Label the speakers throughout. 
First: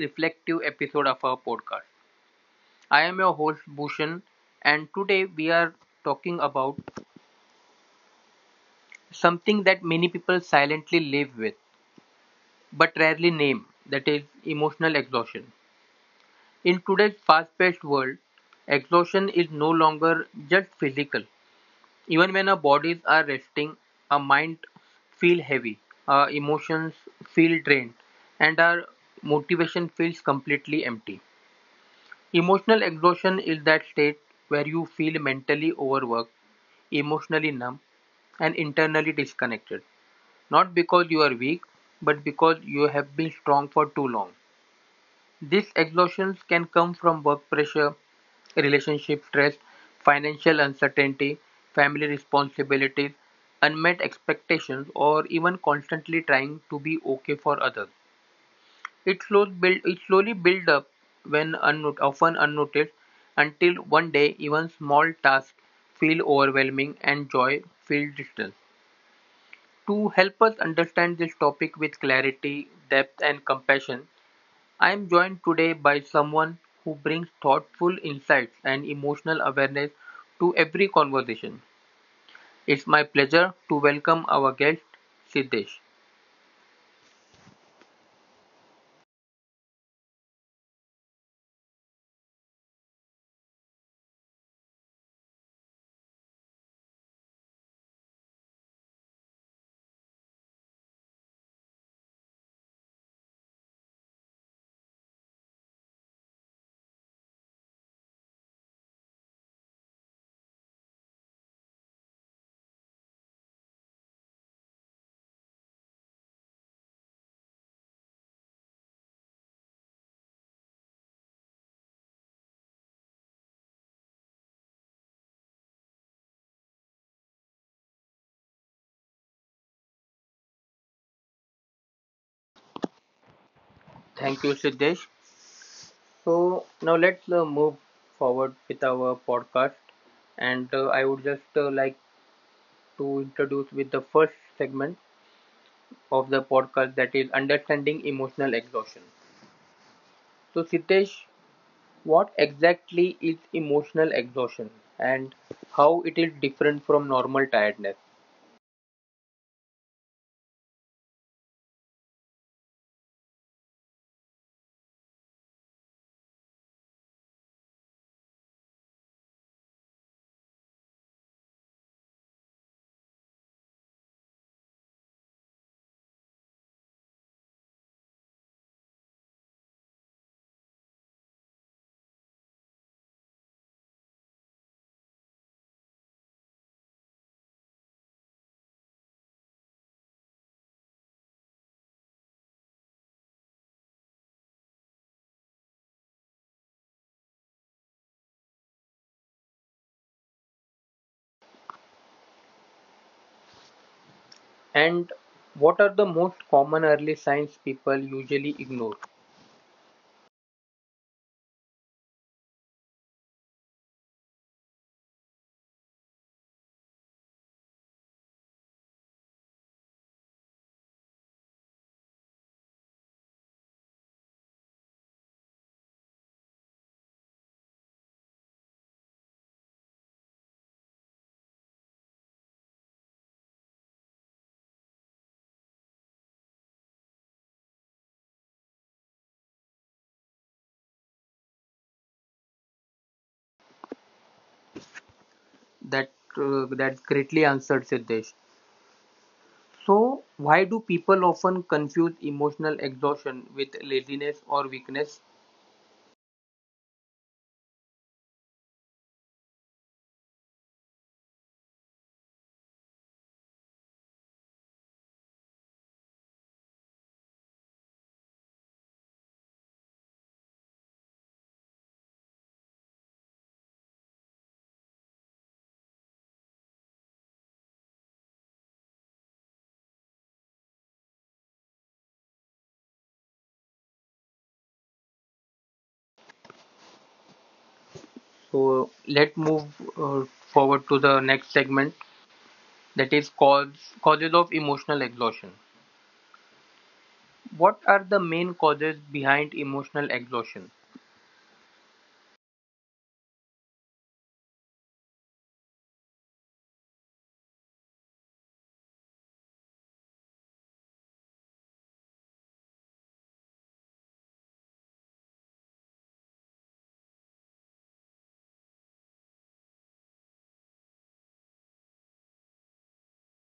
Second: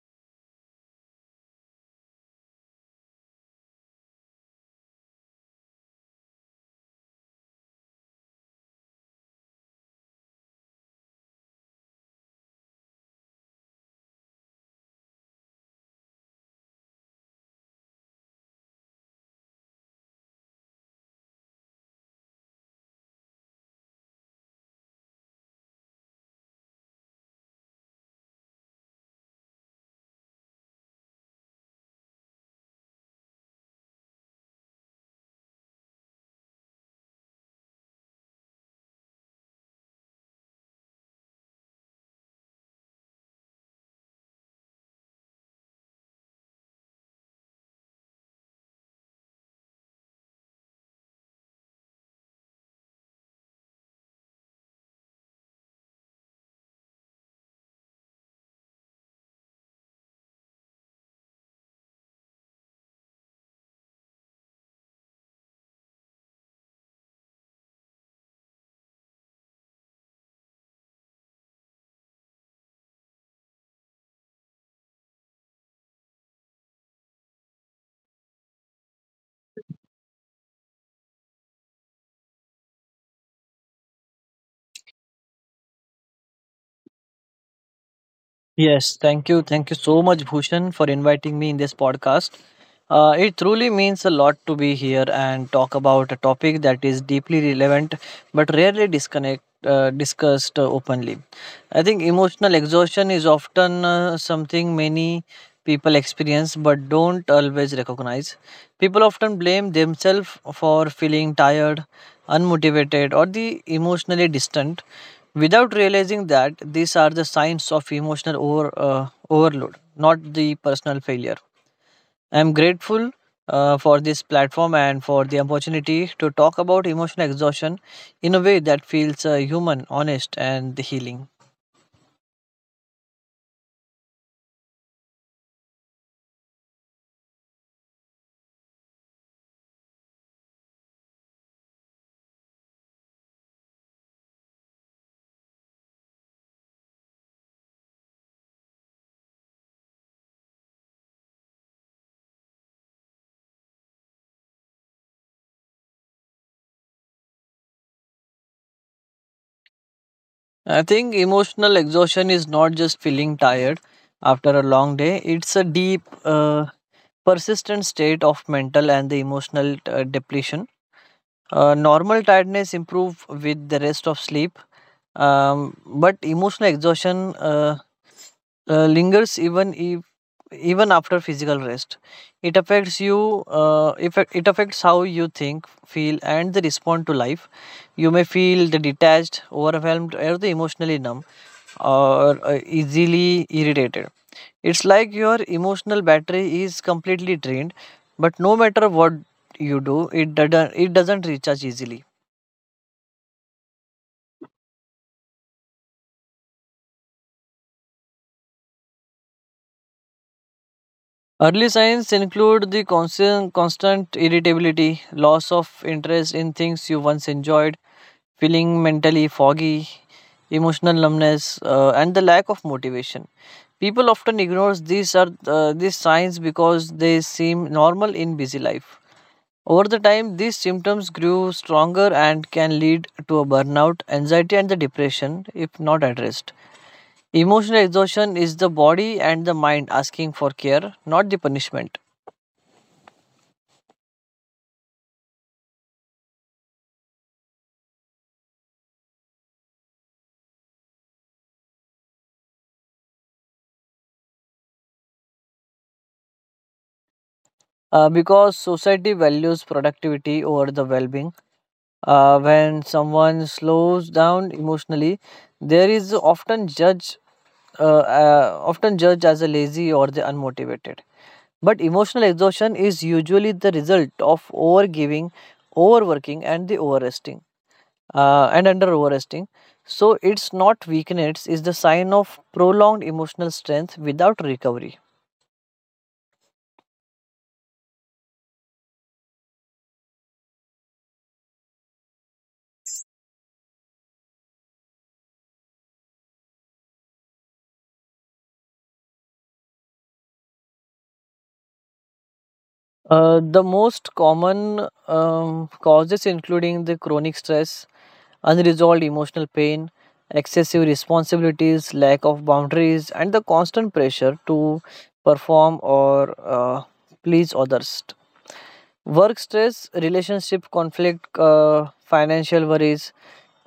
Speaker 1: reflective episode of our podcast. I am your host, Bhushan, and today we are talking about something that many people silently live with but rarely name, that is, emotional exhaustion. In today's fast paced world, exhaustion is no longer just physical. Even when our bodies are resting, our mind feel heavy, our emotions feel drained, and our motivation feels completely empty. Emotional exhaustion is that state where you feel mentally overworked, emotionally numb, and internally disconnected. Not because you are weak, but because you have been strong for too long. These exhaustion can come from work pressure, relationship stress, financial uncertainty, family responsibilities, unmet expectations, or even constantly trying to be okay for others. It slowly build up often unnoticed until one day even small tasks feel overwhelming and joy feels distant. To help us understand this topic with clarity, depth, and compassion, I am joined today by someone who brings thoughtful insights and emotional awareness to every conversation. It's my pleasure to welcome our guest, Siddesh.
Speaker 2: Yes, thank you. Thank you so much, Bhushan, for inviting me in this podcast. It truly means a lot to be here and talk about a topic that is deeply relevant but rarely discussed openly. I think emotional exhaustion is often something many people experience but don't always recognize. People often blame themselves for feeling tired, unmotivated, or the emotionally distant without realizing that these are the signs of emotional overload, not the personal failure. I'm grateful for this platform and for the opportunity to talk about emotional exhaustion in a way that feels human, honest, and healing.
Speaker 1: Thank you, Siddesh. So, now let's move forward with our podcast. And I would just like to introduce with the first segment of the podcast, that is understanding emotional exhaustion. So, Siddesh, what exactly is emotional exhaustion and how it is different from normal tiredness?
Speaker 2: I think emotional exhaustion is not just feeling tired after a long day. It's a deep, persistent state of mental and the emotional depletion. Normal tiredness improves with the rest of sleep. But emotional exhaustion lingers even if even after physical rest. It affects you. It affects how you think, feel, and the respond to life. You may feel the detached, overwhelmed, or the emotionally numb, or easily irritated. It's like your emotional battery is completely drained. But no matter what you do, it doesn't recharge easily.
Speaker 1: And what are the most common early signs people usually ignore?
Speaker 2: Early signs include the constant irritability, loss of interest in things you once enjoyed, feeling mentally foggy, emotional numbness, and the lack of motivation. People often ignore these signs because they seem normal in busy life. Over the time, these symptoms grew stronger and can lead to a burnout, anxiety, and the depression if not addressed. Emotional exhaustion is the body and the mind asking for care, not the punishment.
Speaker 1: That that greatly answered, Siddesh. So why do people often confuse emotional exhaustion with laziness or weakness?
Speaker 2: Because society values productivity over the well-being. When someone slows down emotionally, there is often judged as a lazy or the unmotivated. But emotional exhaustion is usually the result of overgiving, overworking, and the overresting and under overresting. So it's not weakness; it's the sign of prolonged emotional strength without recovery.
Speaker 1: So let's move uh, forward to the next segment, that is causes of emotional exhaustion. What are the main causes behind emotional exhaustion?
Speaker 2: The most common causes including the chronic stress, unresolved emotional pain, excessive responsibilities, lack of boundaries, and the constant pressure to perform or please others. Work stress, relationship conflict, financial worries,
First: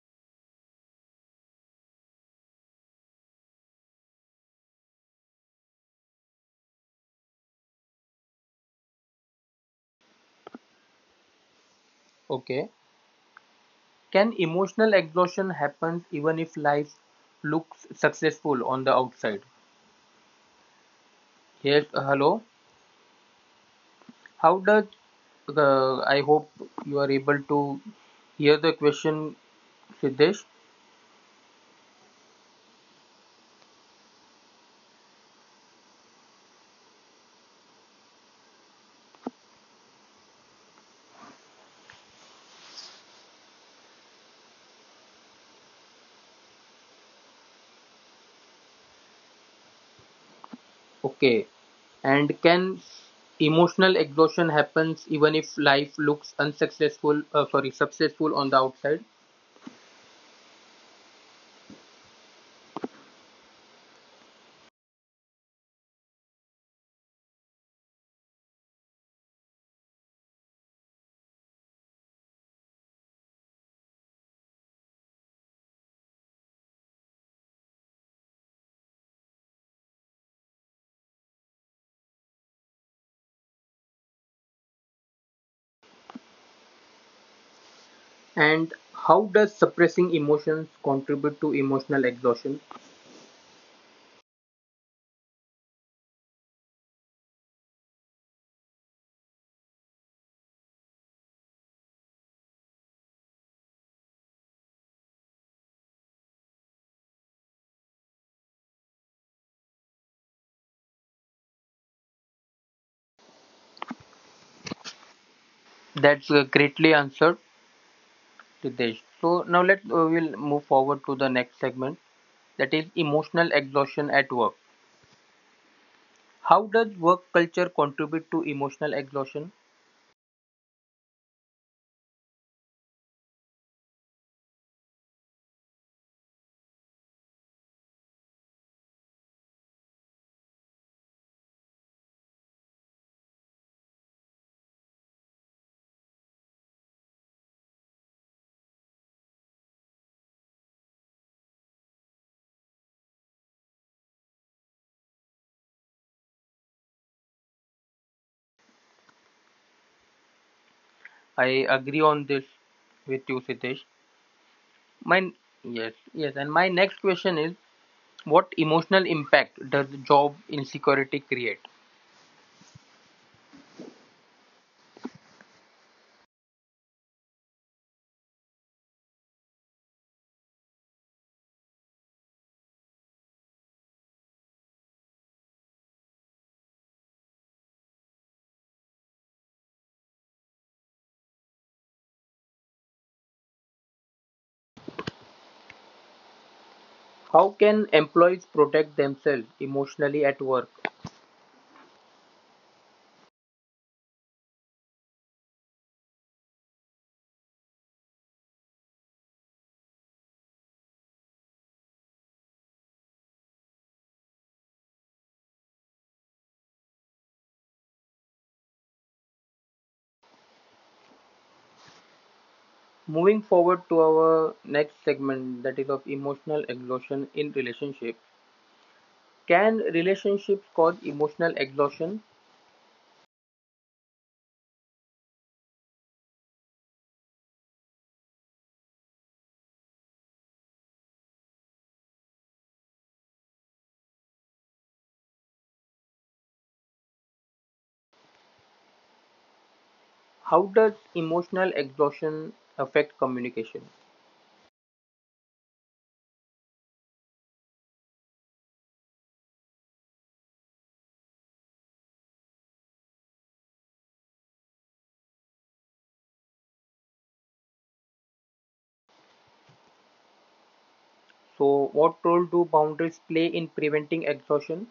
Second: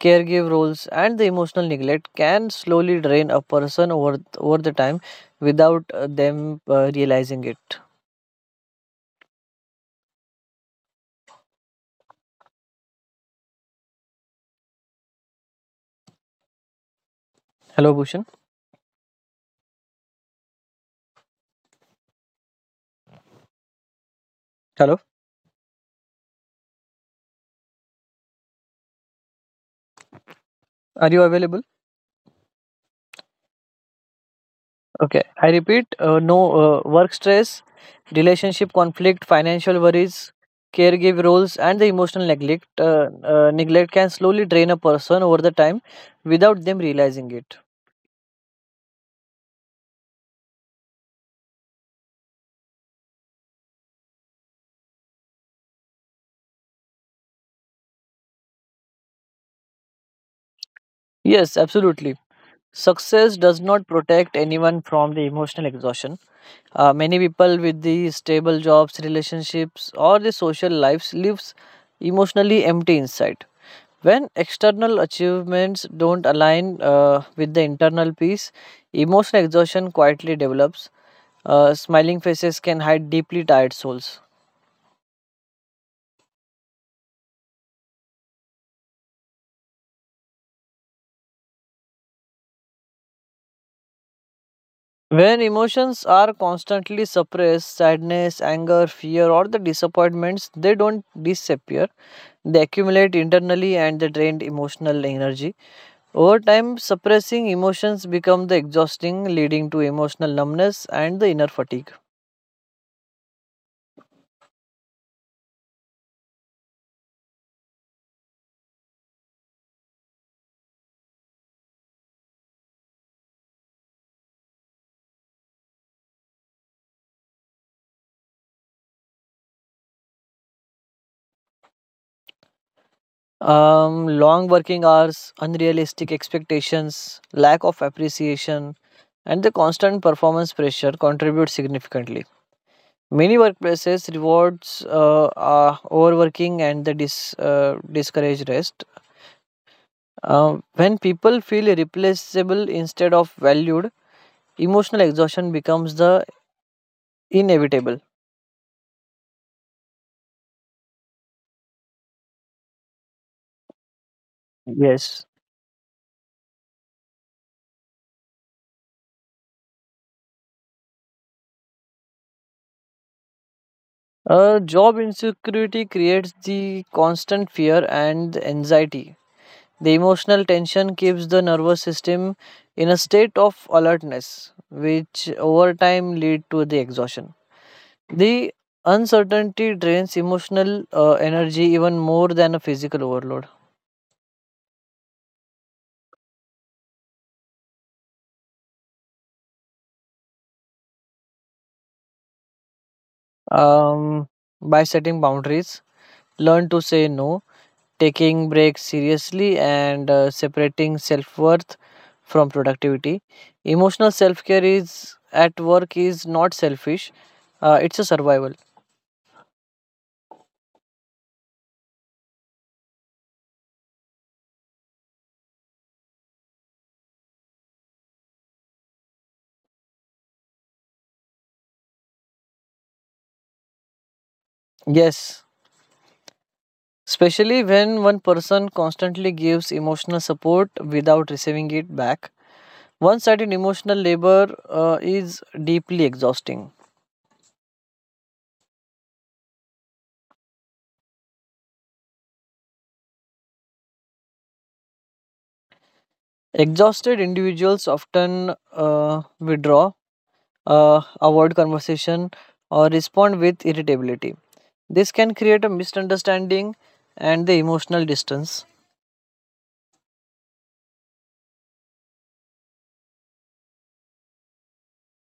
Speaker 2: caregiver roles, and the emotional neglect can slowly drain a person over the time without them realizing it.
Speaker 1: Okay. Can emotional exhaustion happen even if life looks
Speaker 2: Hello,
Speaker 1: successful
Speaker 2: Bhushan.
Speaker 1: on the outside? Yes, hello. How does
Speaker 2: Hello,
Speaker 1: I hope you are able to hear the question, Siddesh?
Speaker 2: are you available? Okay, I repeat, no work stress, relationship conflict, financial worries, caregiver roles, and the emotional neglect. Neglect can slowly drain a person over the time without them realizing it.
Speaker 1: Okay. And can emotional exhaustion happens even if life looks successful on the outside?
Speaker 2: Yes, absolutely. Success does not protect anyone from the emotional exhaustion. Many people with the stable jobs, relationships, or the social lives lives emotionally empty inside. When external achievements don't align with the internal peace, emotional exhaustion quietly develops. Smiling faces can hide deeply tired souls.
Speaker 1: And how does suppressing emotions contribute to emotional exhaustion?
Speaker 2: When emotions are constantly suppressed, sadness, anger, fear, or the disappointments, they don't disappear. They accumulate internally and they drain emotional energy. Over time, suppressing emotions become the exhausting, leading to emotional numbness and the inner fatigue.
Speaker 1: That's greatly answered, Ritesh. So now let we'll move forward to the next segment, that is emotional exhaustion at work. How does work culture contribute to emotional exhaustion?
Speaker 2: Long working hours, unrealistic expectations, lack of appreciation, and the constant performance pressure contribute significantly. Many workplaces rewards overworking and the discourage rest. When people feel replaceable instead of valued, emotional exhaustion becomes the inevitable.
Speaker 1: I agree on this with you, Sitesh.
Speaker 2: Yes.
Speaker 1: My yes, yes, and my next question is, what emotional impact does job insecurity create?
Speaker 2: Job insecurity creates the constant fear and the anxiety. The emotional tension keeps the nervous system in a state of alertness, which over time lead to the exhaustion. The uncertainty drains emotional energy even more than a physical overload.
Speaker 1: How can employees protect themselves emotionally at work?
Speaker 2: Um, by setting boundaries, learn to say no, taking breaks seriously, and separating self worth from productivity. Emotional self care is at work is not selfish. It's a survival.
Speaker 1: Moving forward to our next segment, that is of emotional exhaustion in relationship. Can relationships cause emotional exhaustion?
Speaker 2: Yes, especially when one person constantly gives emotional support without receiving it back. One sided emotional labor is deeply exhausting.
Speaker 1: How does emotional exhaustion affect communication?
Speaker 2: Exhausted individuals often withdraw, avoid conversation, or respond with irritability. This can create a misunderstanding and the emotional distance.
Speaker 1: So, what role do boundaries play in preventing exhaustion?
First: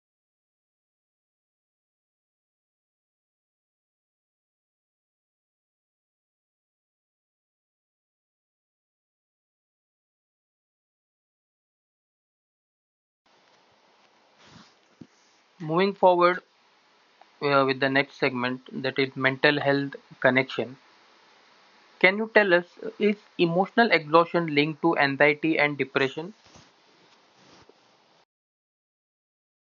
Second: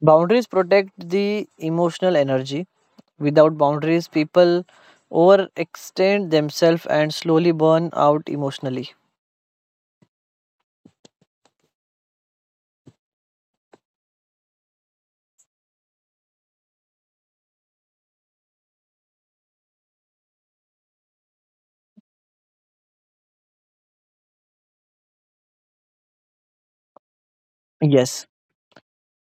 Speaker 2: Boundaries protect the emotional energy. Without boundaries, people overextend themselves and slowly burn out emotionally.
Speaker 1: Moving forward with the next segment, that is mental health connection. Can you tell us, is emotional exhaustion linked to anxiety and depression?
Speaker 2: Yes,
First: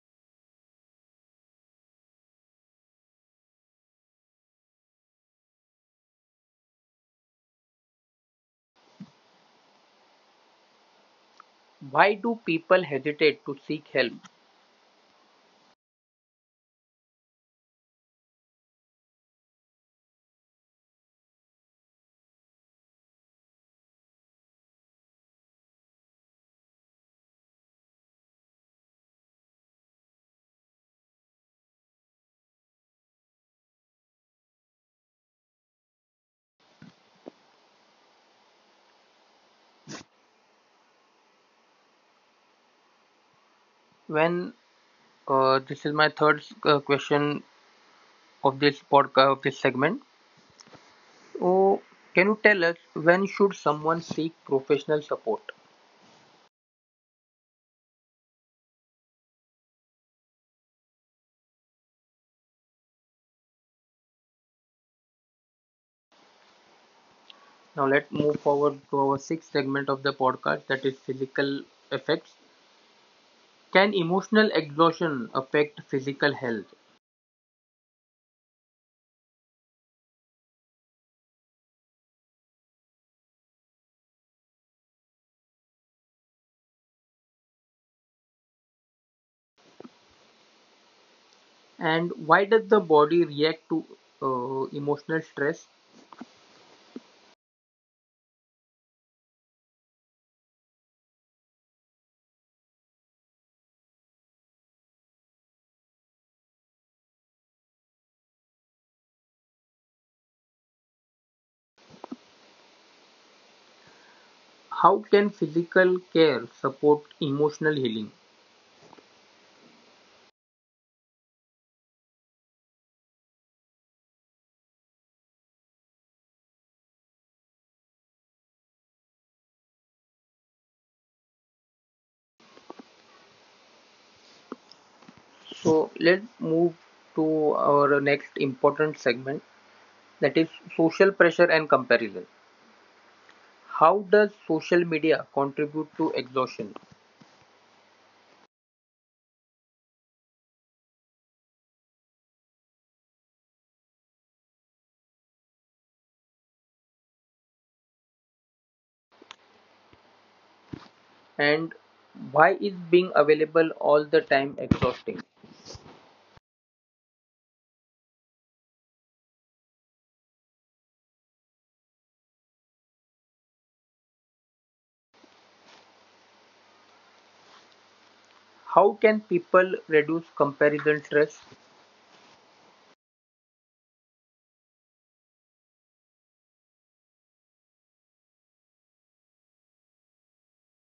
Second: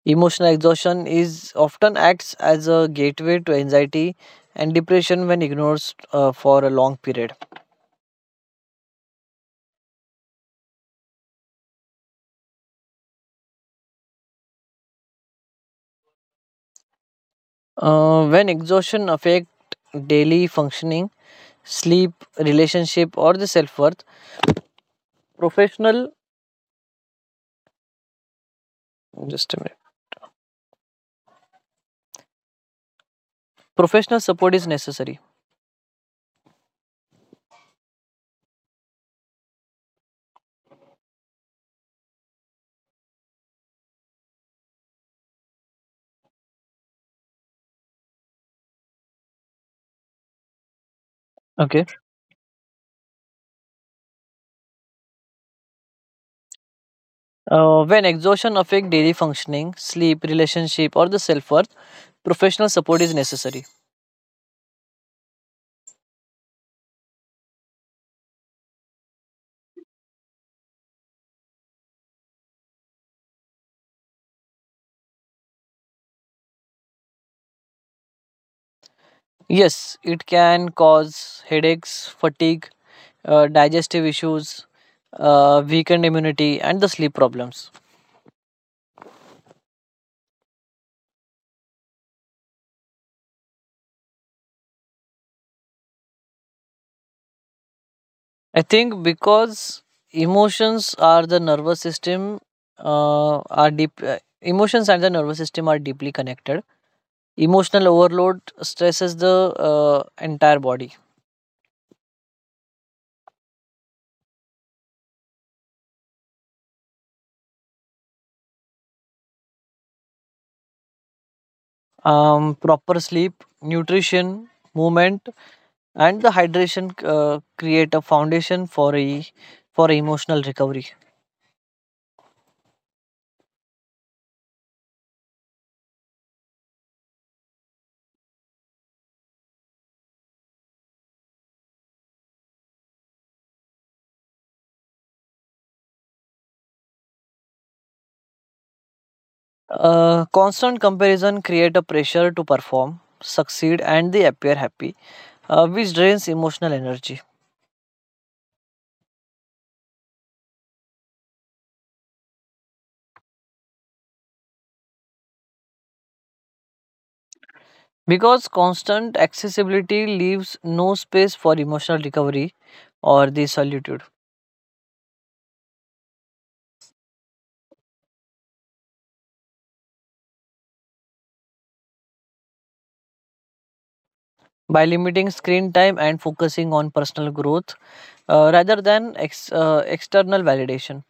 Speaker 2: emotional exhaustion is often acts as a gateway to anxiety and depression when ignored for a long period.
Speaker 1: Why do people hesitate to seek help?
Speaker 2: When exhaustion affect daily functioning, sleep, relationship, or the self worth, professional just a minute. Professional support is necessary.
Speaker 1: When this is my third question of this podcast, of this segment. So,
Speaker 2: Okay.
Speaker 1: can you tell us, when should someone seek professional support?
Speaker 2: When exhaustion affects daily functioning, sleep, relationship, or the self worth, professional support is necessary.
Speaker 1: Now let's move forward to our sixth segment of the podcast, that is physical effects. Can emotional exhaustion affect physical health?
Speaker 2: Yes, it can cause headaches, fatigue, digestive issues, weakened immunity, and the sleep problems.
Speaker 1: And why does the body react to emotional stress?
Speaker 2: I think because emotions are the nervous system are deep. Emotions and the nervous system are deeply connected. Emotional overload stresses the entire body.
Speaker 1: How can physical care support emotional healing?
Speaker 2: Proper sleep, nutrition, movement and the hydration create a foundation for a for emotional recovery.
Speaker 1: So let's move to our next important segment, that is social pressure and comparison. How does social media contribute to exhaustion?
Speaker 2: Uh, constant comparison create a pressure to perform succeed and they appear happy, which drains emotional energy
Speaker 1: And why is being available all the time exhausting?
Speaker 2: because constant accessibility leaves no space for emotional recovery or the solitude
Speaker 1: How can people reduce comparison stress?
Speaker 2: by limiting screen time and focusing on personal growth rather than external validation.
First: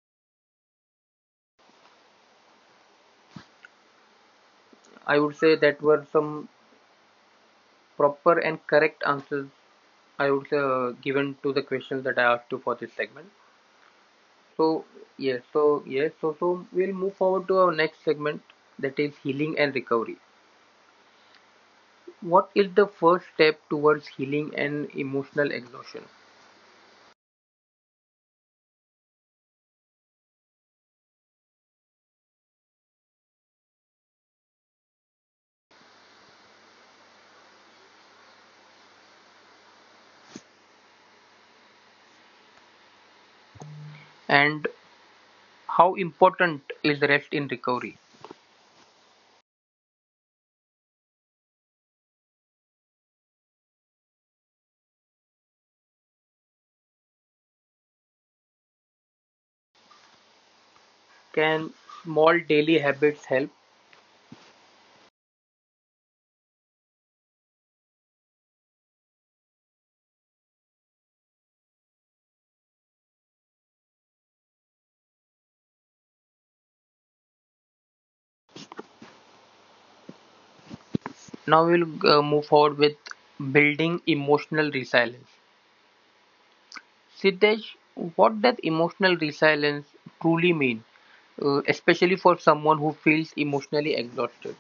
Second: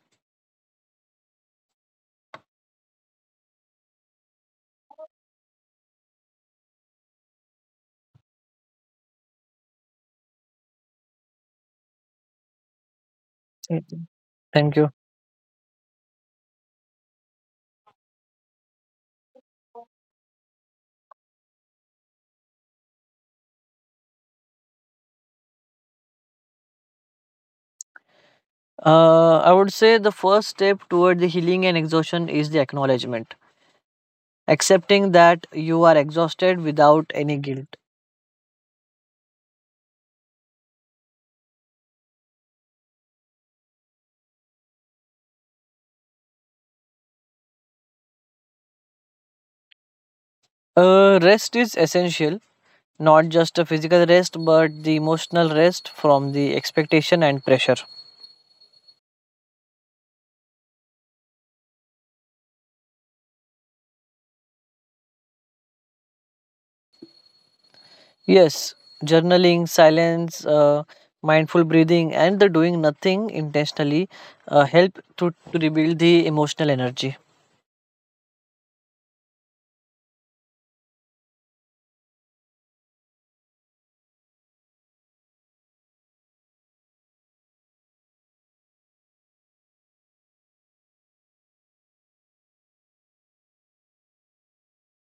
Speaker 1: I would say that were some proper and correct answers, I would say given to the questions that I asked you for this segment.
Speaker 2: Exactly. Thank you.
Speaker 1: So yes, so yes, so we'll move forward to our next segment, that is healing and recovery. What is the first step towards healing and emotional exhaustion?
Speaker 2: I would say the first step toward the healing and exhaustion is the acknowledgement, accepting that you are exhausted without any guilt.
Speaker 1: And how important is rest in recovery?
Speaker 2: Rest is essential, not just a physical rest, but the emotional rest from the expectation and pressure.
Speaker 1: Can small daily habits help?
Speaker 2: Yes, journaling, silence, mindful breathing, and the doing nothing intentionally help to rebuild the emotional energy.
Speaker 1: Now we'll move forward with building emotional resilience. Siddesh, what does emotional resilience truly mean, especially for someone who feels emotionally exhausted?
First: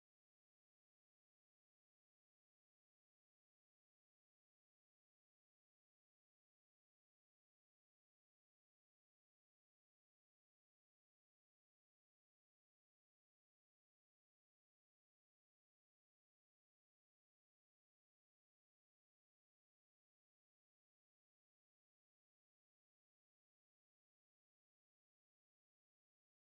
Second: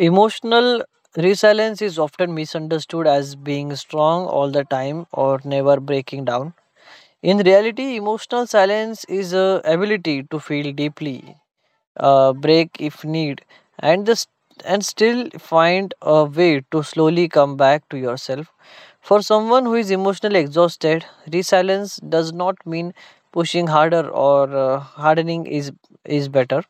Speaker 2: Emotional resilience is often misunderstood as being strong all the time or never breaking down. In reality, emotional silence is a ability to feel deeply, break if need, and the st- and still find a way to slowly come back to yourself. For someone who is emotionally exhausted, resilience does not mean pushing harder or hardening is better.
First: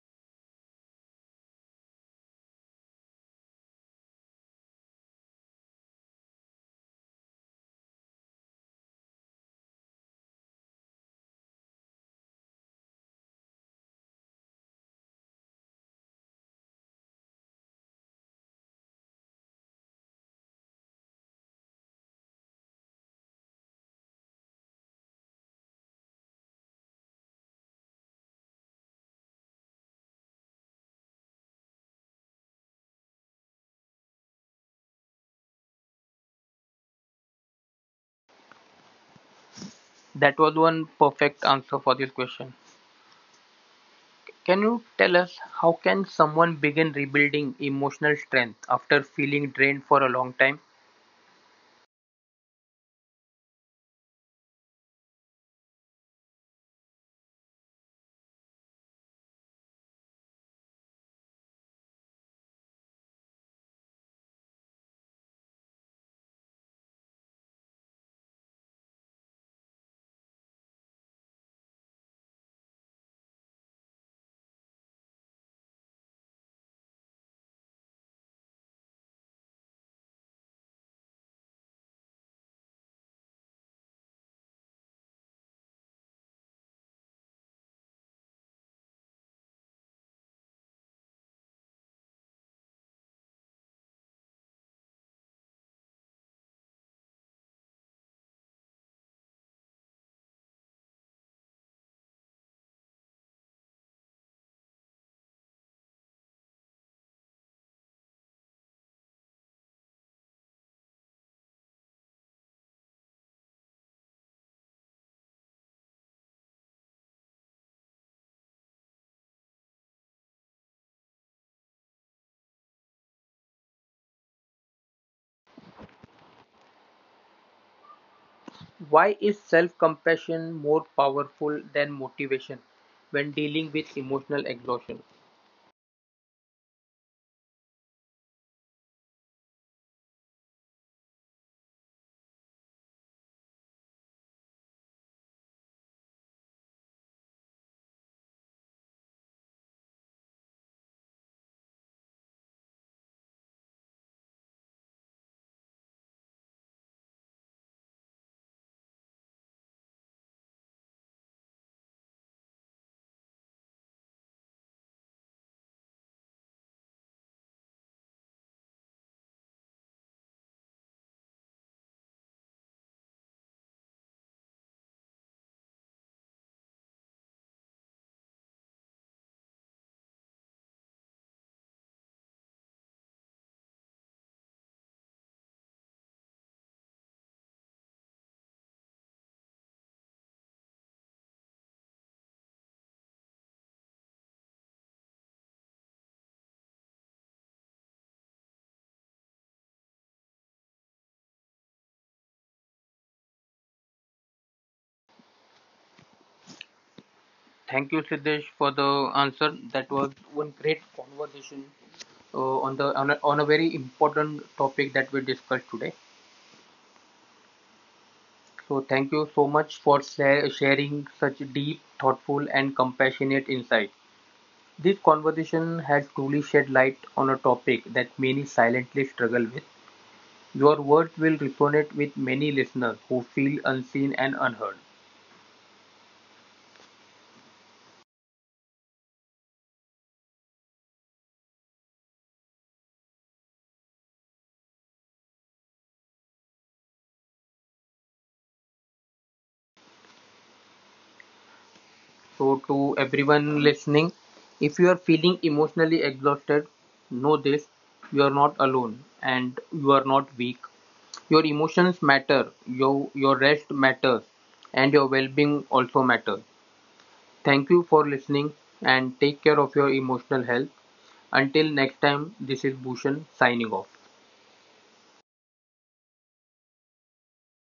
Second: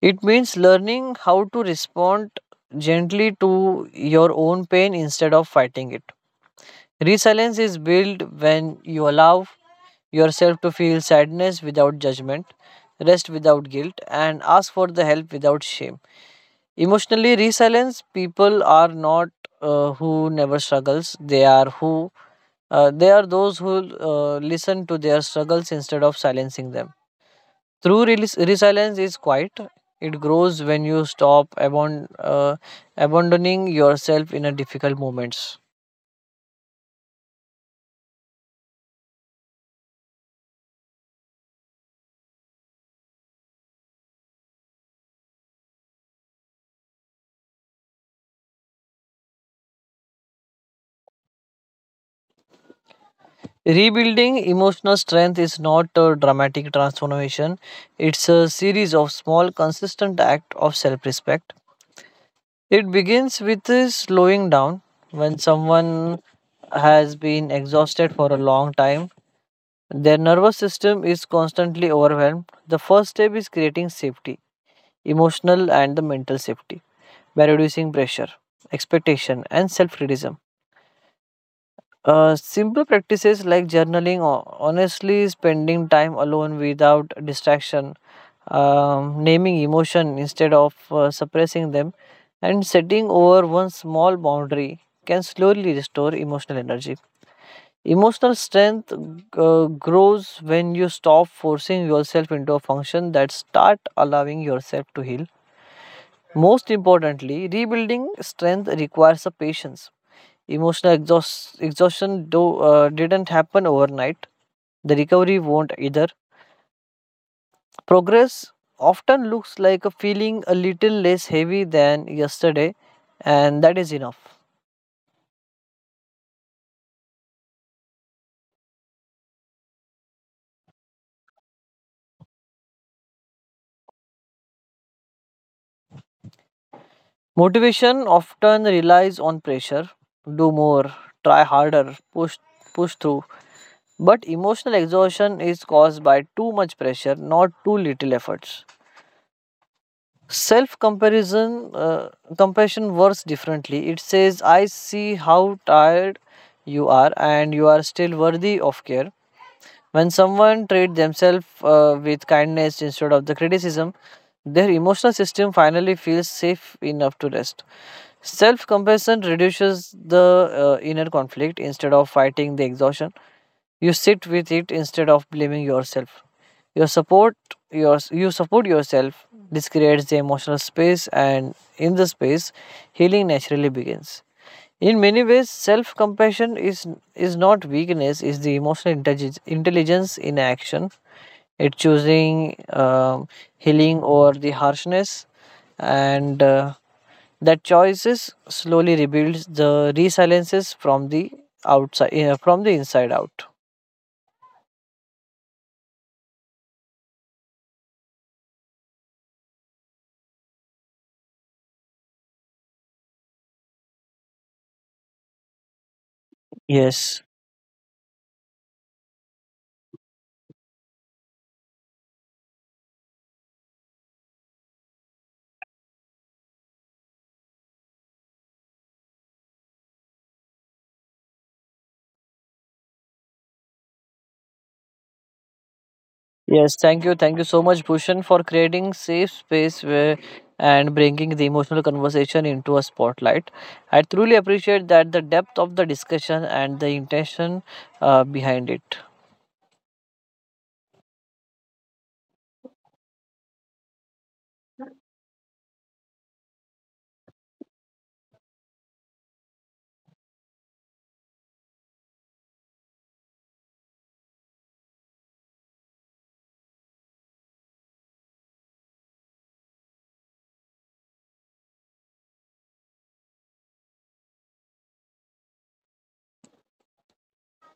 Speaker 2: It means learning how to respond gently to your own pain instead of fighting it. Resilience is built when you allow yourself to feel sadness without judgment, rest without guilt, and ask for the help without shame. Emotionally resilient people are not who never struggles. They are those who listen to their struggles instead of silencing them. True resilience is quiet. It grows when you stop abandoning yourself in a difficult moments.
Speaker 1: That was one perfect answer for this question. Can you tell us, how can someone begin rebuilding emotional strength after feeling drained for a long time?
Speaker 2: Rebuilding emotional strength is not a dramatic transformation. It's a series of small, consistent acts of self-respect. It begins with slowing down. When someone has been exhausted for a long time, their nervous system is constantly overwhelmed. The first step is creating safety, emotional and the mental safety, by reducing pressure, expectation, and self criticism. Simple practices like journaling or honestly spending time alone without distraction, naming emotion instead of suppressing them, and setting over one small boundary can slowly restore emotional energy. Emotional strength grows when you stop forcing yourself into a function that start allowing yourself to heal. Most importantly, rebuilding strength requires a patience. Exhaustion though didn't happen overnight. The recovery won't either. Progress often looks like a feeling a little less heavy than yesterday, and that is enough.
Speaker 1: Why is self-compassion more powerful than motivation when dealing with emotional exhaustion?
Speaker 2: Motivation often relies on pressure. Do more, try harder, push through. But emotional exhaustion is caused by too much pressure, not too little efforts. Self comparison, uh, compassion works differently. It says, I see how tired you are and you are still worthy of care. When someone treats themselves with kindness instead of the criticism, their emotional system finally feels safe enough to rest. Self compassion reduces the inner conflict. Instead of fighting the exhaustion, you sit with it instead of blaming yourself. Your support, you support yourself. This creates the emotional space, and in the space, healing naturally begins. In many ways, self compassion is not weakness, is the emotional intelligence in action. It's choosing healing over the harshness, and that choices slowly rebuilds the resiliences from the from the inside out.
Speaker 1: Thank you, Siddesh, for the answer. That was one great conversation on a very important topic that we discussed today.
Speaker 2: Yes.
Speaker 1: So thank you so much for sharing such deep, thoughtful, and compassionate insight. This conversation has truly shed light on a topic that many silently struggle with. Your words will resonate with many listeners who feel unseen and unheard.
Speaker 2: Yes, thank you. Thank you so much, Bhushan, for creating safe space where and bringing the emotional conversation into a spotlight. I truly appreciate that the depth of the discussion and the intention behind it.
Speaker 1: So, to everyone listening, if you are feeling emotionally exhausted, know this: you are not alone and you are not weak. Your emotions matter, your rest matters, and your well being also matters. Thank you for listening and take care of your emotional health. Until next time, this is Bhushan signing off.